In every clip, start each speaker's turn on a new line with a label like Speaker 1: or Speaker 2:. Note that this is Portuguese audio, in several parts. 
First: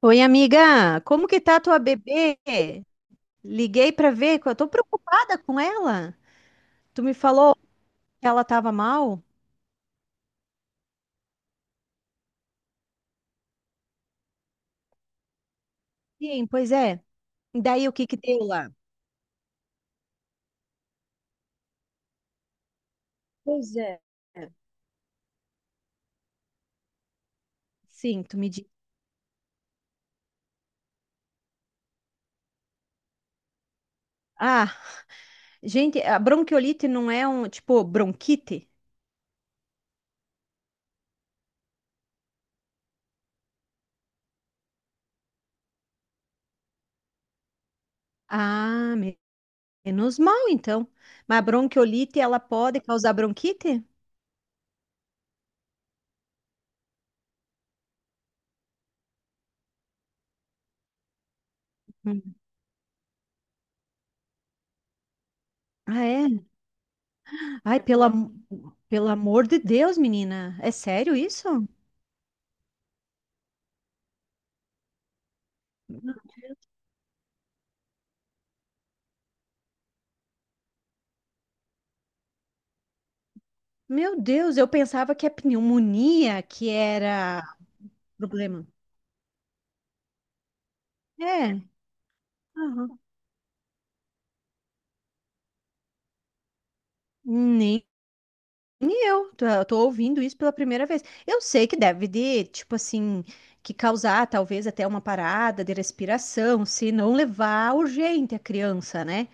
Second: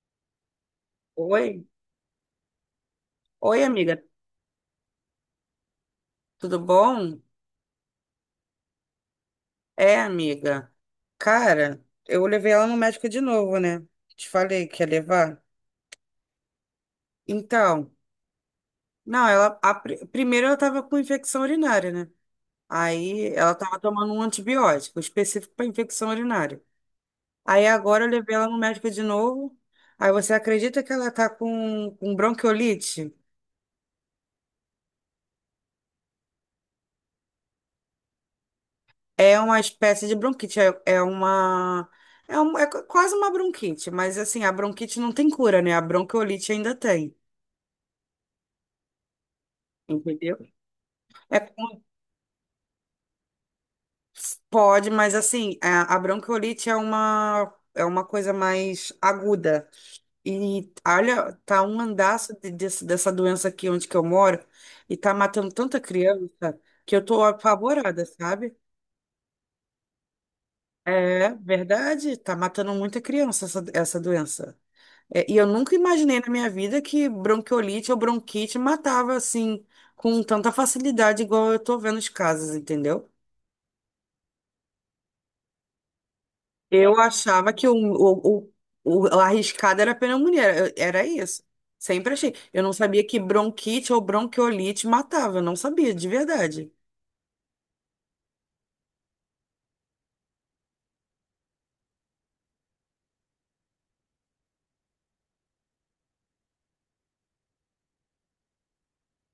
Speaker 1: Oi, amiga, como que tá a
Speaker 2: Oi,
Speaker 1: tua bebê?
Speaker 2: oi,
Speaker 1: Liguei
Speaker 2: amiga,
Speaker 1: pra ver, que eu tô preocupada com ela.
Speaker 2: tudo
Speaker 1: Tu me
Speaker 2: bom?
Speaker 1: falou que ela tava mal?
Speaker 2: É, amiga. Cara, eu levei ela no médico de novo, né? Te falei que ia levar.
Speaker 1: Sim, pois é. E daí
Speaker 2: Então,
Speaker 1: o que que deu lá?
Speaker 2: não, ela primeiro ela tava com infecção urinária, né? Aí ela
Speaker 1: Pois
Speaker 2: tava
Speaker 1: é.
Speaker 2: tomando um
Speaker 1: É.
Speaker 2: antibiótico específico para infecção urinária. Aí agora eu
Speaker 1: Sim,
Speaker 2: levei
Speaker 1: tu
Speaker 2: ela
Speaker 1: me
Speaker 2: no
Speaker 1: diz.
Speaker 2: médico de novo. Aí você acredita que ela tá com bronquiolite?
Speaker 1: Ah, gente, a bronquiolite não é um, tipo, bronquite?
Speaker 2: É uma espécie de bronquite, é, é uma. É, quase uma bronquite, mas assim, a bronquite não tem cura, né? A bronquiolite ainda tem,
Speaker 1: Ah, me- Menos
Speaker 2: entendeu?
Speaker 1: mal então. Mas
Speaker 2: É,
Speaker 1: a bronquiolite, ela pode causar bronquite?
Speaker 2: pode, mas assim, a bronquiolite é uma coisa mais aguda. E olha, tá um andaço
Speaker 1: Hum.
Speaker 2: dessa doença aqui onde que eu moro, e tá matando tanta
Speaker 1: Ah, é?
Speaker 2: criança que eu tô
Speaker 1: Ai, pelo,
Speaker 2: apavorada,
Speaker 1: am-
Speaker 2: sabe?
Speaker 1: Pelo amor de Deus, menina, é sério
Speaker 2: É
Speaker 1: isso?
Speaker 2: verdade, tá matando muita criança essa doença. É, e eu nunca imaginei na minha vida que bronquiolite ou bronquite matava assim com tanta facilidade, igual eu tô vendo os casos, entendeu?
Speaker 1: Meu Deus, eu pensava que a pneumonia que
Speaker 2: Eu
Speaker 1: era
Speaker 2: achava que o, o,
Speaker 1: problema.
Speaker 2: o, o arriscado era a pneumonia, era isso.
Speaker 1: É,
Speaker 2: Sempre achei. Eu não
Speaker 1: aham.
Speaker 2: sabia que bronquite ou bronquiolite matava, eu não sabia, de verdade.
Speaker 1: Nem eu. Eu tô ouvindo isso pela primeira vez. Eu sei que deve de, tipo assim, que causar talvez até uma parada de respiração, se não levar urgente a criança, né?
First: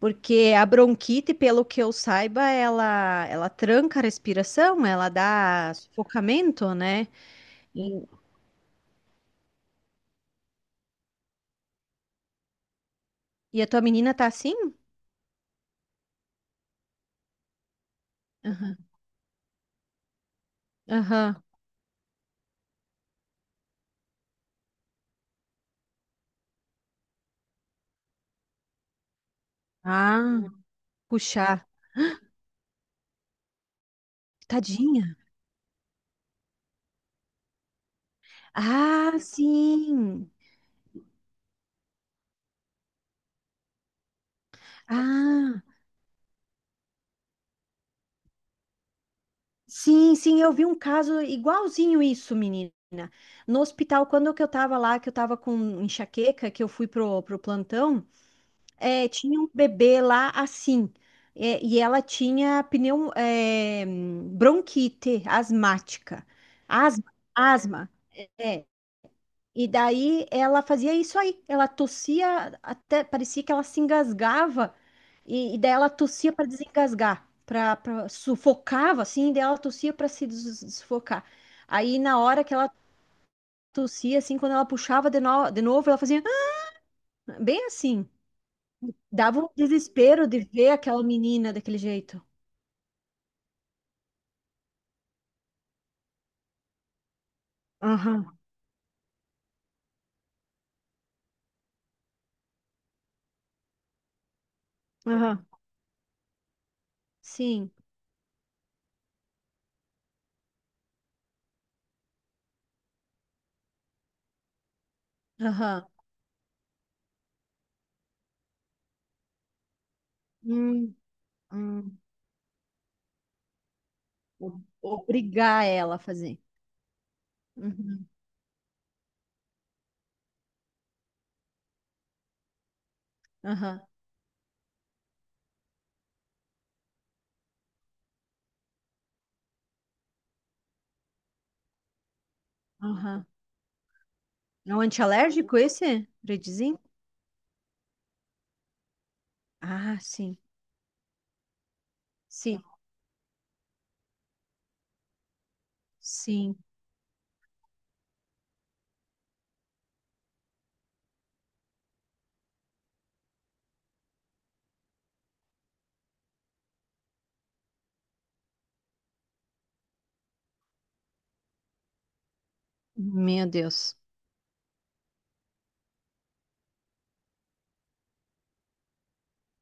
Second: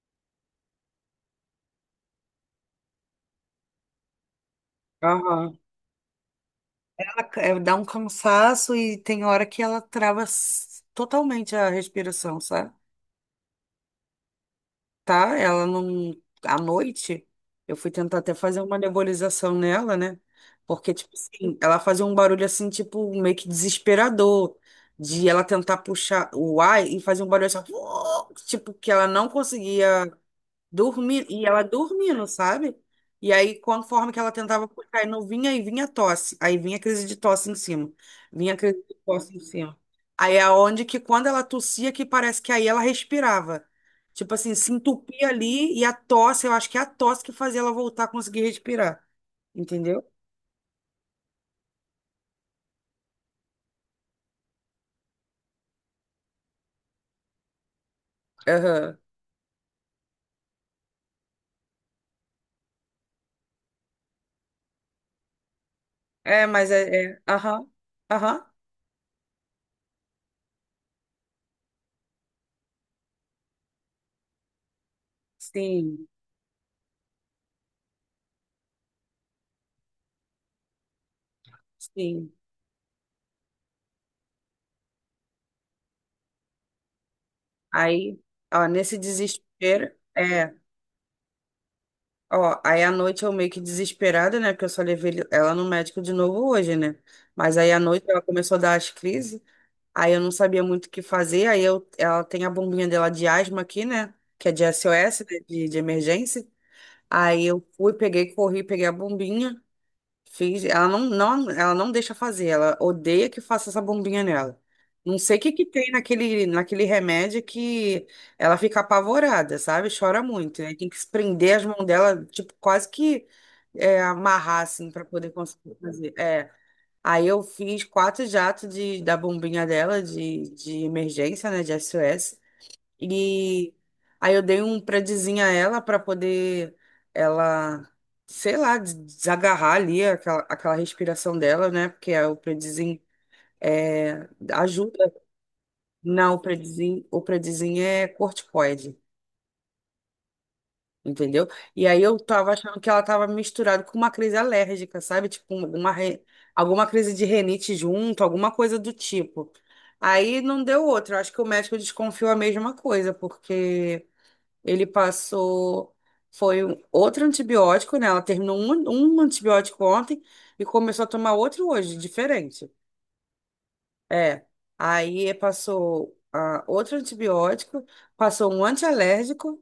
Speaker 1: Porque a bronquite, pelo que eu saiba, ela tranca a respiração, ela
Speaker 2: Aham.
Speaker 1: dá sufocamento, né?
Speaker 2: Ela dá
Speaker 1: E,
Speaker 2: um cansaço e tem hora que ela trava totalmente a respiração, sabe?
Speaker 1: e a tua menina tá assim?
Speaker 2: Tá? Ela não. À noite, eu fui tentar até fazer uma nebulização nela, né? Porque, tipo
Speaker 1: Aham.
Speaker 2: assim, ela fazia um barulho assim, tipo, meio que desesperador, de ela tentar puxar o ar e fazer um barulho assim, ó, tipo, que ela não conseguia.
Speaker 1: Ah,
Speaker 2: Dormindo, e
Speaker 1: puxar.
Speaker 2: ela dormindo, sabe? E aí, conforme que ela tentava puxar, e
Speaker 1: Tadinha.
Speaker 2: não vinha, e vinha tosse. Aí vinha crise de tosse em cima. Vinha crise de
Speaker 1: Ah,
Speaker 2: tosse em cima.
Speaker 1: sim.
Speaker 2: Aí é onde que quando ela tossia, que parece que aí ela respirava. Tipo assim, se entupia
Speaker 1: Ah,
Speaker 2: ali e a tosse, eu acho que é a tosse que fazia ela voltar a conseguir respirar. Entendeu?
Speaker 1: sim, sim, eu vi um caso igualzinho isso, menina. No hospital, quando que eu tava lá, que eu tava com enxaqueca, que eu fui pro, pro plantão,
Speaker 2: Aham.
Speaker 1: é, tinha um bebê lá assim. É, e ela tinha pneu, é, bronquite asmática.
Speaker 2: É, mas
Speaker 1: Asma,
Speaker 2: é. É, aham.
Speaker 1: asma.
Speaker 2: Aham.
Speaker 1: É. E daí ela fazia isso aí. Ela tossia até, parecia que ela se engasgava. E daí ela
Speaker 2: Sim.
Speaker 1: tossia para desengasgar, para sufocava assim, e daí ela tossia para se des- sufocar. Aí na
Speaker 2: Sim.
Speaker 1: hora que ela tossia assim, quando ela puxava de, no- de novo, ela fazia "Ah", bem assim.
Speaker 2: Aí, ó, nesse
Speaker 1: Dava um
Speaker 2: desespero.
Speaker 1: desespero de
Speaker 2: É.
Speaker 1: ver aquela menina daquele jeito.
Speaker 2: Ó, aí à noite eu meio que desesperada, né? Porque eu só levei ela no médico de novo hoje, né? Mas aí à noite ela
Speaker 1: Aham,
Speaker 2: começou a dar as crises, aí eu não sabia muito o que fazer, ela tem a bombinha dela de asma aqui, né? Que é de SOS, né?
Speaker 1: aham.
Speaker 2: De emergência. Aí eu
Speaker 1: Sim,
Speaker 2: fui, peguei, corri, peguei a bombinha. Fiz, ela não deixa fazer, ela odeia que faça essa bombinha nela. Não sei o que que
Speaker 1: aham.
Speaker 2: tem naquele remédio que ela fica apavorada, sabe? Chora muito. Aí tem
Speaker 1: Hum,
Speaker 2: que prender as mãos
Speaker 1: hum.
Speaker 2: dela, tipo, quase que amarrar, assim, para poder
Speaker 1: Obrigar
Speaker 2: conseguir
Speaker 1: ela a
Speaker 2: fazer.
Speaker 1: fazer.
Speaker 2: É. Aí eu fiz
Speaker 1: Uhum.
Speaker 2: quatro jatos da bombinha dela, de emergência, né, de SOS e
Speaker 1: Aham,
Speaker 2: aí eu dei um predizinho a ela para poder ela, sei lá, desagarrar ali aquela respiração dela, né? Porque é o predizinho
Speaker 1: aham. É um
Speaker 2: ajuda.
Speaker 1: antialérgico esse,
Speaker 2: Não, o
Speaker 1: Redizin?
Speaker 2: predizinho, o predizinho é corticoide.
Speaker 1: Ah, sim,
Speaker 2: Entendeu? E aí eu tava
Speaker 1: sim,
Speaker 2: achando que ela tava misturada com uma crise alérgica, sabe? Tipo,
Speaker 1: sim.
Speaker 2: alguma crise de renite junto, alguma coisa do tipo. Aí não deu outra. Eu acho que o médico desconfiou a mesma coisa, porque ele passou. Foi outro antibiótico, né? Ela terminou um antibiótico ontem e começou a tomar outro hoje, diferente.
Speaker 1: Meu Deus.
Speaker 2: É. Aí passou outro antibiótico, passou um antialérgico,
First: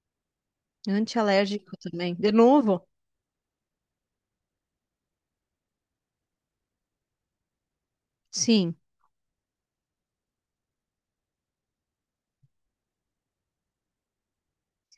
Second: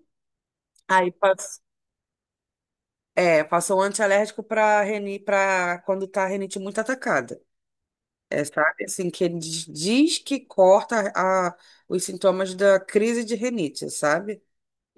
Speaker 2: aí passou.
Speaker 1: Antialérgico também. De novo?
Speaker 2: É, passou um antialérgico para quando tá a rinite muito atacada. É,
Speaker 1: Sim,
Speaker 2: sabe? Assim, que ele diz que corta os sintomas da crise de rinite, sabe?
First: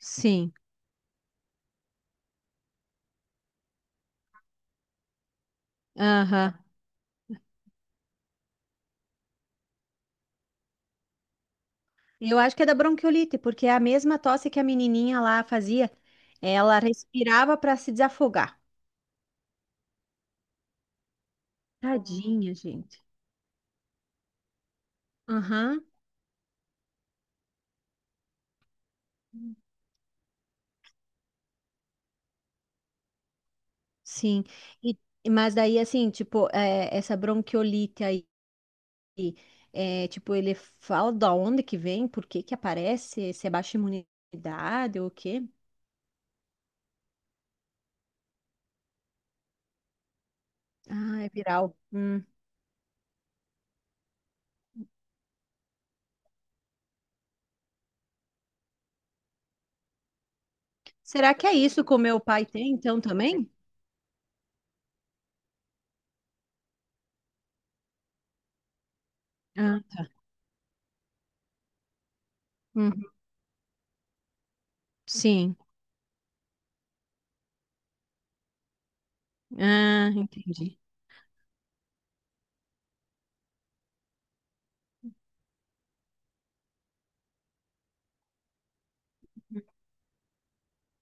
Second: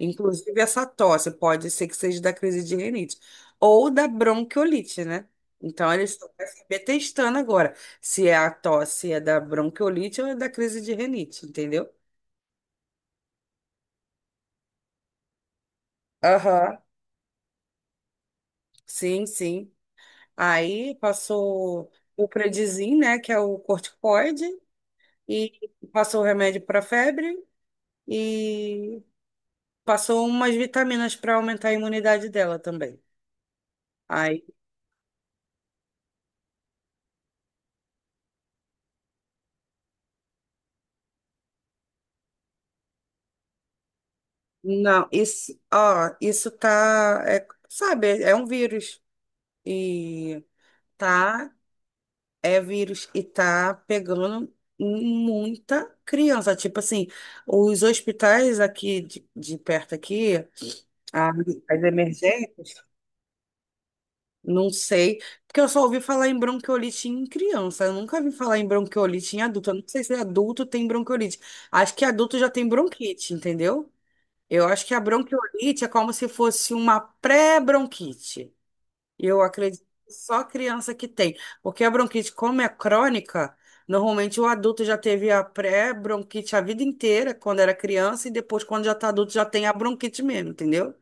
Speaker 1: sim.
Speaker 2: essa tosse pode ser que seja da crise de rinite ou da bronquiolite, né? Então, eles estão pra
Speaker 1: Aham.
Speaker 2: saber testando agora se é a tosse é da bronquiolite ou é da crise de rinite, entendeu?
Speaker 1: Eu acho que é da bronquiolite, porque é a mesma tosse que a menininha lá fazia.
Speaker 2: Aham.
Speaker 1: Ela respirava para se desafogar.
Speaker 2: Sim, sim. Aí passou o
Speaker 1: Tadinha,
Speaker 2: Predizin,
Speaker 1: gente.
Speaker 2: né, que é o corticoide, e
Speaker 1: Aham.
Speaker 2: passou o remédio para febre e passou umas vitaminas para aumentar a imunidade dela também. Aí
Speaker 1: Sim. E, mas daí, assim, tipo, é, essa bronquiolite aí, é, tipo, ele fala da onde que vem, por que que aparece, se é baixa imunidade ou
Speaker 2: não,
Speaker 1: o quê?
Speaker 2: isso, ó, isso tá, sabe, é um vírus e
Speaker 1: Ah, é
Speaker 2: tá,
Speaker 1: viral. Hum.
Speaker 2: é vírus e tá pegando muita criança. Tipo assim, os hospitais aqui de perto aqui, a-
Speaker 1: Será que é
Speaker 2: as
Speaker 1: isso que o meu pai tem,
Speaker 2: emergências,
Speaker 1: então, também?
Speaker 2: não sei, porque eu só ouvi falar em bronquiolite em criança. Eu nunca vi falar em bronquiolite em adulto. Eu
Speaker 1: Ah,
Speaker 2: não sei
Speaker 1: tá.
Speaker 2: se adulto tem bronquiolite. Acho que adulto já tem
Speaker 1: Uhum.
Speaker 2: bronquite, entendeu? Eu acho que a
Speaker 1: Sim.
Speaker 2: bronquiolite é como se fosse uma pré-bronquite. Eu acredito
Speaker 1: Ah,
Speaker 2: que só
Speaker 1: entendi.
Speaker 2: criança que tem. Porque a bronquite, como é crônica, normalmente o adulto já teve a pré-bronquite a vida inteira, quando era criança, e depois, quando já está adulto, já tem a bronquite mesmo, entendeu?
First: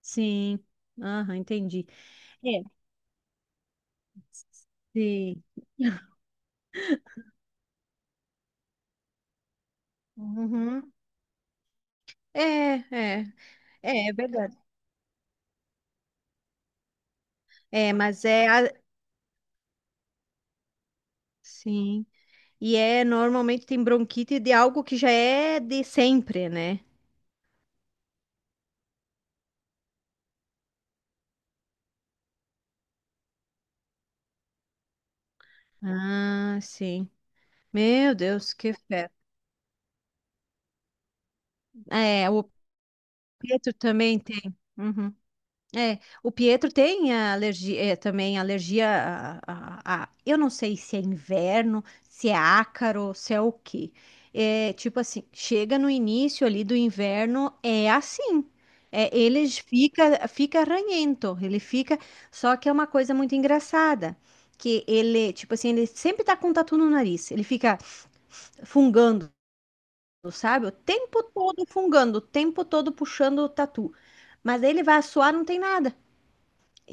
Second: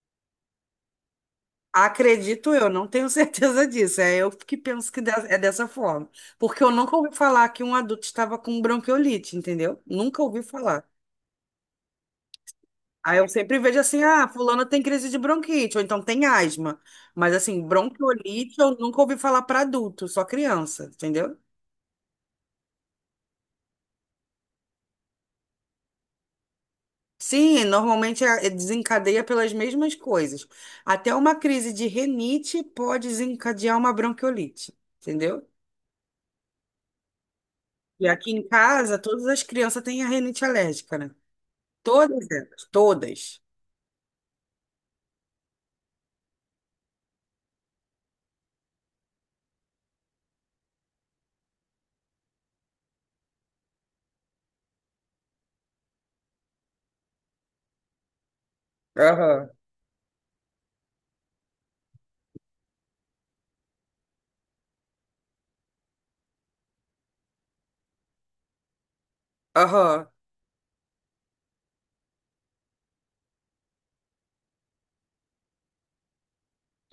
Speaker 1: Sim. Aham, entendi.
Speaker 2: Acredito
Speaker 1: É.
Speaker 2: eu, não tenho certeza disso. É eu que penso que é
Speaker 1: Sim.
Speaker 2: dessa forma. Porque eu nunca ouvi falar que um adulto estava com bronquiolite, entendeu? Nunca ouvi falar.
Speaker 1: Uhum. É,
Speaker 2: Aí
Speaker 1: é,
Speaker 2: eu sempre vejo assim,
Speaker 1: é, é
Speaker 2: ah,
Speaker 1: verdade.
Speaker 2: fulano tem crise de bronquite, ou então tem asma. Mas assim,
Speaker 1: É, mas é,
Speaker 2: bronquiolite
Speaker 1: a-
Speaker 2: eu nunca ouvi falar para adulto, só criança, entendeu?
Speaker 1: sim. E é, normalmente tem bronquite de algo que já é de sempre, né?
Speaker 2: Sim, normalmente desencadeia pelas mesmas coisas. Até uma crise de renite pode desencadear uma bronquiolite, entendeu?
Speaker 1: Ah, sim.
Speaker 2: E
Speaker 1: Meu
Speaker 2: aqui em
Speaker 1: Deus, que
Speaker 2: casa,
Speaker 1: fé.
Speaker 2: todas as crianças têm a renite alérgica, né?
Speaker 1: É,
Speaker 2: Todas
Speaker 1: o
Speaker 2: elas, todas.
Speaker 1: Pedro também tem. Uhum. É, o Pietro tem a alergia, é, também alergia a, eu não sei se é inverno, se é ácaro, se é o quê. É, tipo assim, chega no início ali do inverno, é assim. É,
Speaker 2: Aham,
Speaker 1: fica ranhento, ele fica, só que é uma coisa muito engraçada, que ele, tipo assim, ele sempre tá com tatu no nariz, ele fica fungando,
Speaker 2: aham.
Speaker 1: sabe? O tempo todo fungando, o tempo todo puxando o tatu. Mas aí ele vai suar, não tem nada.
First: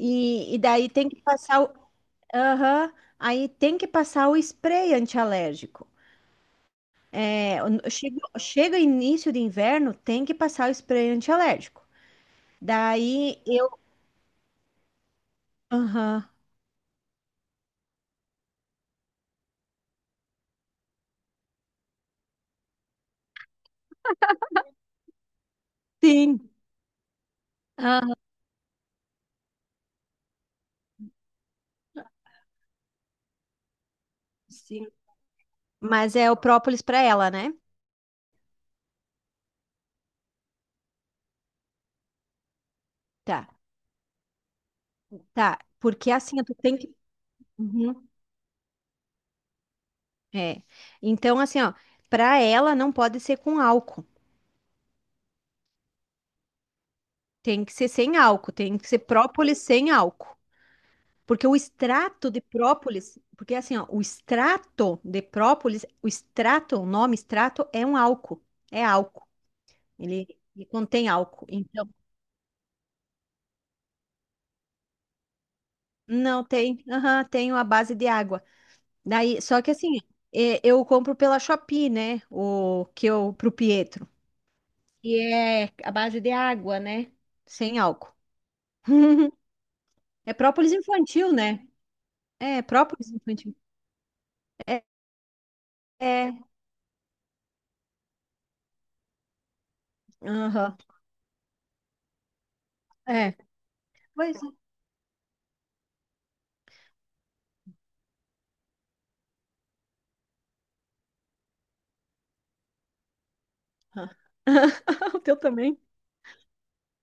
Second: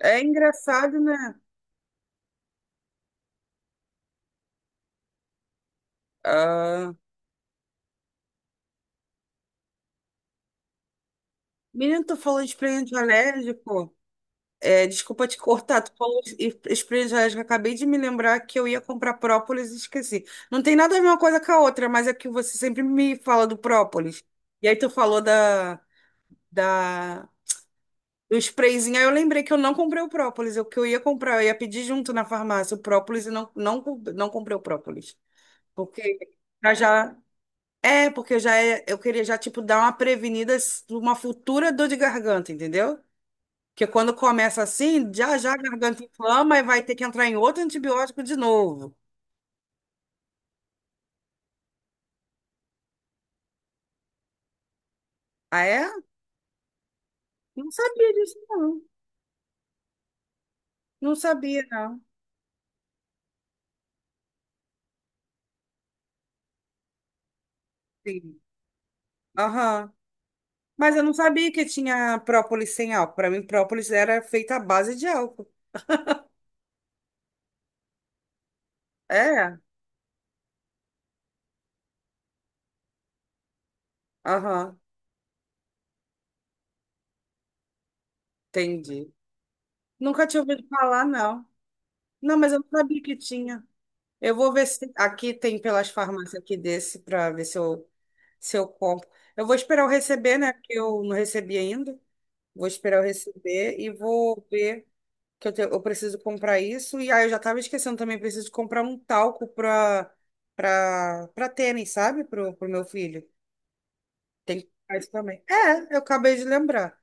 Speaker 2: É
Speaker 1: E daí
Speaker 2: engraçado,
Speaker 1: tem que
Speaker 2: né?
Speaker 1: passar o. Aham, aí tem que passar o spray antialérgico.
Speaker 2: Ah,
Speaker 1: É, chega, chega início de inverno, tem que passar o spray antialérgico.
Speaker 2: menino, tu falou de expediente
Speaker 1: Daí eu.
Speaker 2: alérgico. É, desculpa te cortar, tu falou
Speaker 1: Aham.
Speaker 2: espirituais, que eu acabei de me lembrar que eu ia comprar própolis e esqueci. Não tem nada a ver uma coisa com a outra, mas é que você sempre me fala do própolis. E aí tu falou
Speaker 1: Sim.
Speaker 2: da,
Speaker 1: Aham,
Speaker 2: do sprayzinho, aí eu lembrei que eu não comprei o própolis, o que eu ia comprar, eu ia pedir junto na farmácia o própolis e não comprei o
Speaker 1: sim.
Speaker 2: própolis.
Speaker 1: Mas
Speaker 2: Porque
Speaker 1: é o
Speaker 2: já,
Speaker 1: própolis para
Speaker 2: já
Speaker 1: ela, né?
Speaker 2: porque eu queria já, tipo, dar uma prevenida, uma futura dor de garganta, entendeu?
Speaker 1: Tá,
Speaker 2: Porque quando começa assim, já já a
Speaker 1: tá.
Speaker 2: garganta
Speaker 1: Porque assim, tu
Speaker 2: inflama e
Speaker 1: tem
Speaker 2: vai
Speaker 1: que.
Speaker 2: ter que entrar em outro
Speaker 1: Uhum.
Speaker 2: antibiótico de novo.
Speaker 1: É. Então, assim, ó, para ela não pode ser com álcool.
Speaker 2: Ah, é?
Speaker 1: Tem
Speaker 2: Não
Speaker 1: que ser
Speaker 2: sabia
Speaker 1: sem
Speaker 2: disso,
Speaker 1: álcool. Tem
Speaker 2: não.
Speaker 1: que ser própolis sem álcool.
Speaker 2: Não
Speaker 1: Porque o
Speaker 2: sabia, não.
Speaker 1: extrato de própolis, porque assim, ó, o extrato de própolis, o extrato, o nome extrato é um
Speaker 2: Sim.
Speaker 1: álcool, é álcool.
Speaker 2: Aham.
Speaker 1: Ele, ele
Speaker 2: Mas eu
Speaker 1: contém
Speaker 2: não
Speaker 1: álcool.
Speaker 2: sabia que
Speaker 1: Então,
Speaker 2: tinha própolis sem álcool. Para mim, própolis era feita à base de álcool.
Speaker 1: não tem, aham, tem a base de água. Daí,
Speaker 2: É?
Speaker 1: só que assim, é, eu compro pela Shopee, né? O que eu pro Pietro.
Speaker 2: Aham.
Speaker 1: E é a base de água, né? Sem álcool.
Speaker 2: Entendi. Nunca
Speaker 1: É
Speaker 2: tinha ouvido
Speaker 1: própolis
Speaker 2: falar,
Speaker 1: infantil,
Speaker 2: não.
Speaker 1: né?
Speaker 2: Não, mas eu
Speaker 1: É,
Speaker 2: não sabia
Speaker 1: própolis
Speaker 2: que
Speaker 1: infantil.
Speaker 2: tinha. Eu vou ver
Speaker 1: É,
Speaker 2: se aqui tem pelas
Speaker 1: é,
Speaker 2: farmácias aqui desse para ver se eu, compro. Eu vou esperar eu receber, né? Porque
Speaker 1: aham,
Speaker 2: eu não recebi ainda. Vou esperar eu
Speaker 1: é.
Speaker 2: receber e
Speaker 1: Pois
Speaker 2: vou ver que eu preciso comprar isso. E aí eu já tava esquecendo também, preciso comprar um talco pra tênis, sabe? Pro meu filho. Tem que comprar isso
Speaker 1: O teu
Speaker 2: também.
Speaker 1: também?
Speaker 2: É, eu acabei de lembrar.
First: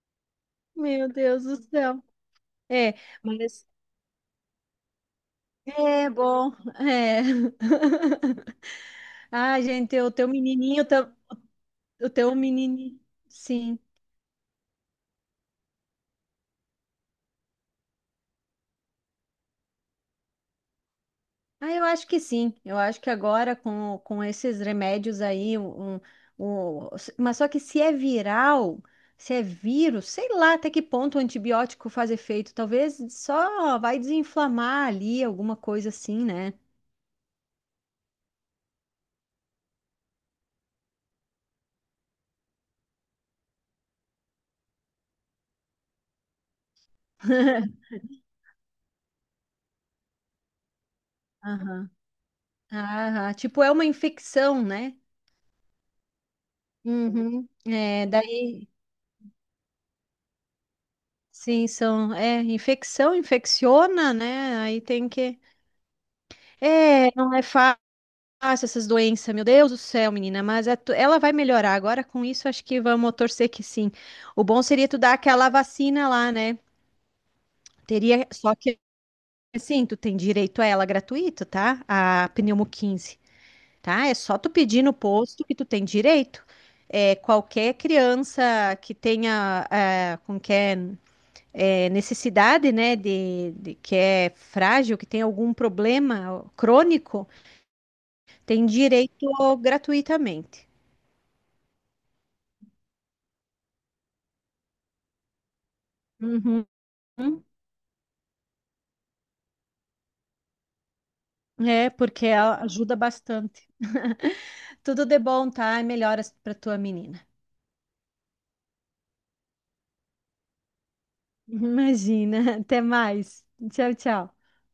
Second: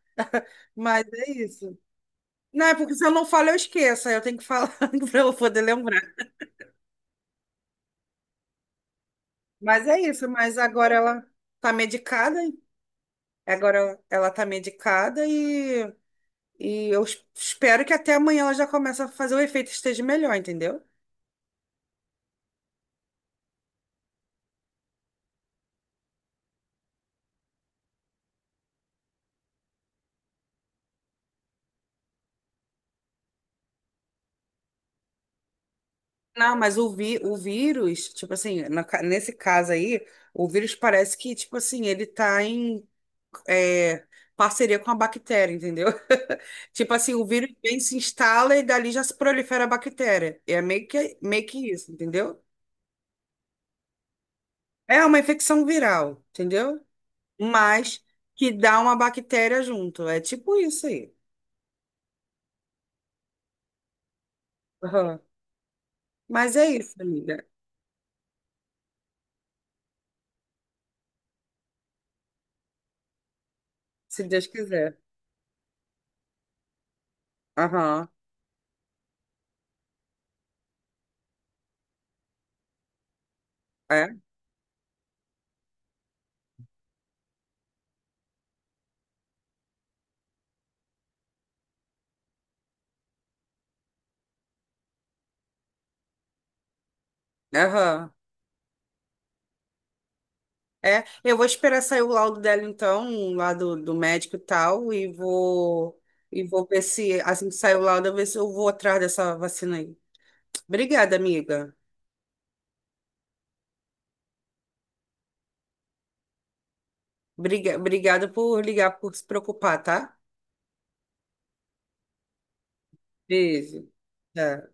Speaker 2: Mas
Speaker 1: Meu
Speaker 2: é
Speaker 1: Deus do
Speaker 2: isso.
Speaker 1: céu.
Speaker 2: Não, é porque
Speaker 1: É,
Speaker 2: se eu não falo, eu
Speaker 1: mas
Speaker 2: esqueço. Aí eu tenho que falar pra eu poder lembrar.
Speaker 1: é bom. É. Ah,
Speaker 2: Mas é
Speaker 1: gente, o
Speaker 2: isso.
Speaker 1: teu
Speaker 2: Mas
Speaker 1: menininho,
Speaker 2: agora
Speaker 1: tam-
Speaker 2: ela tá
Speaker 1: O teu
Speaker 2: medicada.
Speaker 1: menininho.
Speaker 2: Agora
Speaker 1: Sim.
Speaker 2: ela tá medicada e eu espero que até amanhã ela já comece a fazer o efeito e esteja melhor, entendeu?
Speaker 1: Ah, eu acho que sim. Eu acho que agora com esses remédios aí, um- mas só que se é viral, se é vírus, sei lá até que ponto o antibiótico faz efeito. Talvez só vai desinflamar ali, alguma coisa assim, né?
Speaker 2: Não, mas o vírus, tipo assim, nesse caso aí, o vírus parece que, tipo assim, ele tá em é, parceria com a bactéria, entendeu? Tipo assim, o vírus vem, se instala e dali já se prolifera a bactéria. É meio que
Speaker 1: Aham.
Speaker 2: isso, entendeu?
Speaker 1: Ah, tipo, é uma infecção, né?
Speaker 2: É uma infecção viral, entendeu?
Speaker 1: Uhum.
Speaker 2: Mas
Speaker 1: É,
Speaker 2: que
Speaker 1: daí,
Speaker 2: dá uma bactéria junto. É tipo isso aí.
Speaker 1: sim, são, é, infecção, infecciona, né? Aí tem
Speaker 2: Aham.
Speaker 1: que,
Speaker 2: Mas é isso,
Speaker 1: é, não é
Speaker 2: amiga.
Speaker 1: fácil essas doenças, meu Deus do céu, menina, mas é tu- ela vai melhorar agora com isso, acho que vamos torcer que sim.
Speaker 2: Se
Speaker 1: O
Speaker 2: Deus
Speaker 1: bom seria
Speaker 2: quiser.
Speaker 1: tu dar aquela vacina lá, né?
Speaker 2: Aham.
Speaker 1: Teria, só que, assim, tu tem direito a ela gratuito, tá? A pneumo 15 tá? É
Speaker 2: É?
Speaker 1: só tu pedir no posto que tu tem direito. É, qualquer criança que tenha, é, como que é? É, necessidade, né, de- que é frágil, que tem algum problema crônico,
Speaker 2: Aham.
Speaker 1: tem direito gratuitamente.
Speaker 2: É, eu vou esperar sair o laudo dela então, lá do médico e tal, e vou
Speaker 1: Uhum.
Speaker 2: ver se assim que sair o laudo, eu ver se eu vou atrás dessa vacina aí. Obrigada, amiga.
Speaker 1: É, porque a- ajuda bastante. Tudo de bom, tá? E melhoras para tua menina.
Speaker 2: Obrigada por ligar, por se preocupar, tá?
Speaker 1: Imagina. Até mais.
Speaker 2: Beijo.
Speaker 1: Tchau, tchau.
Speaker 2: Tchau.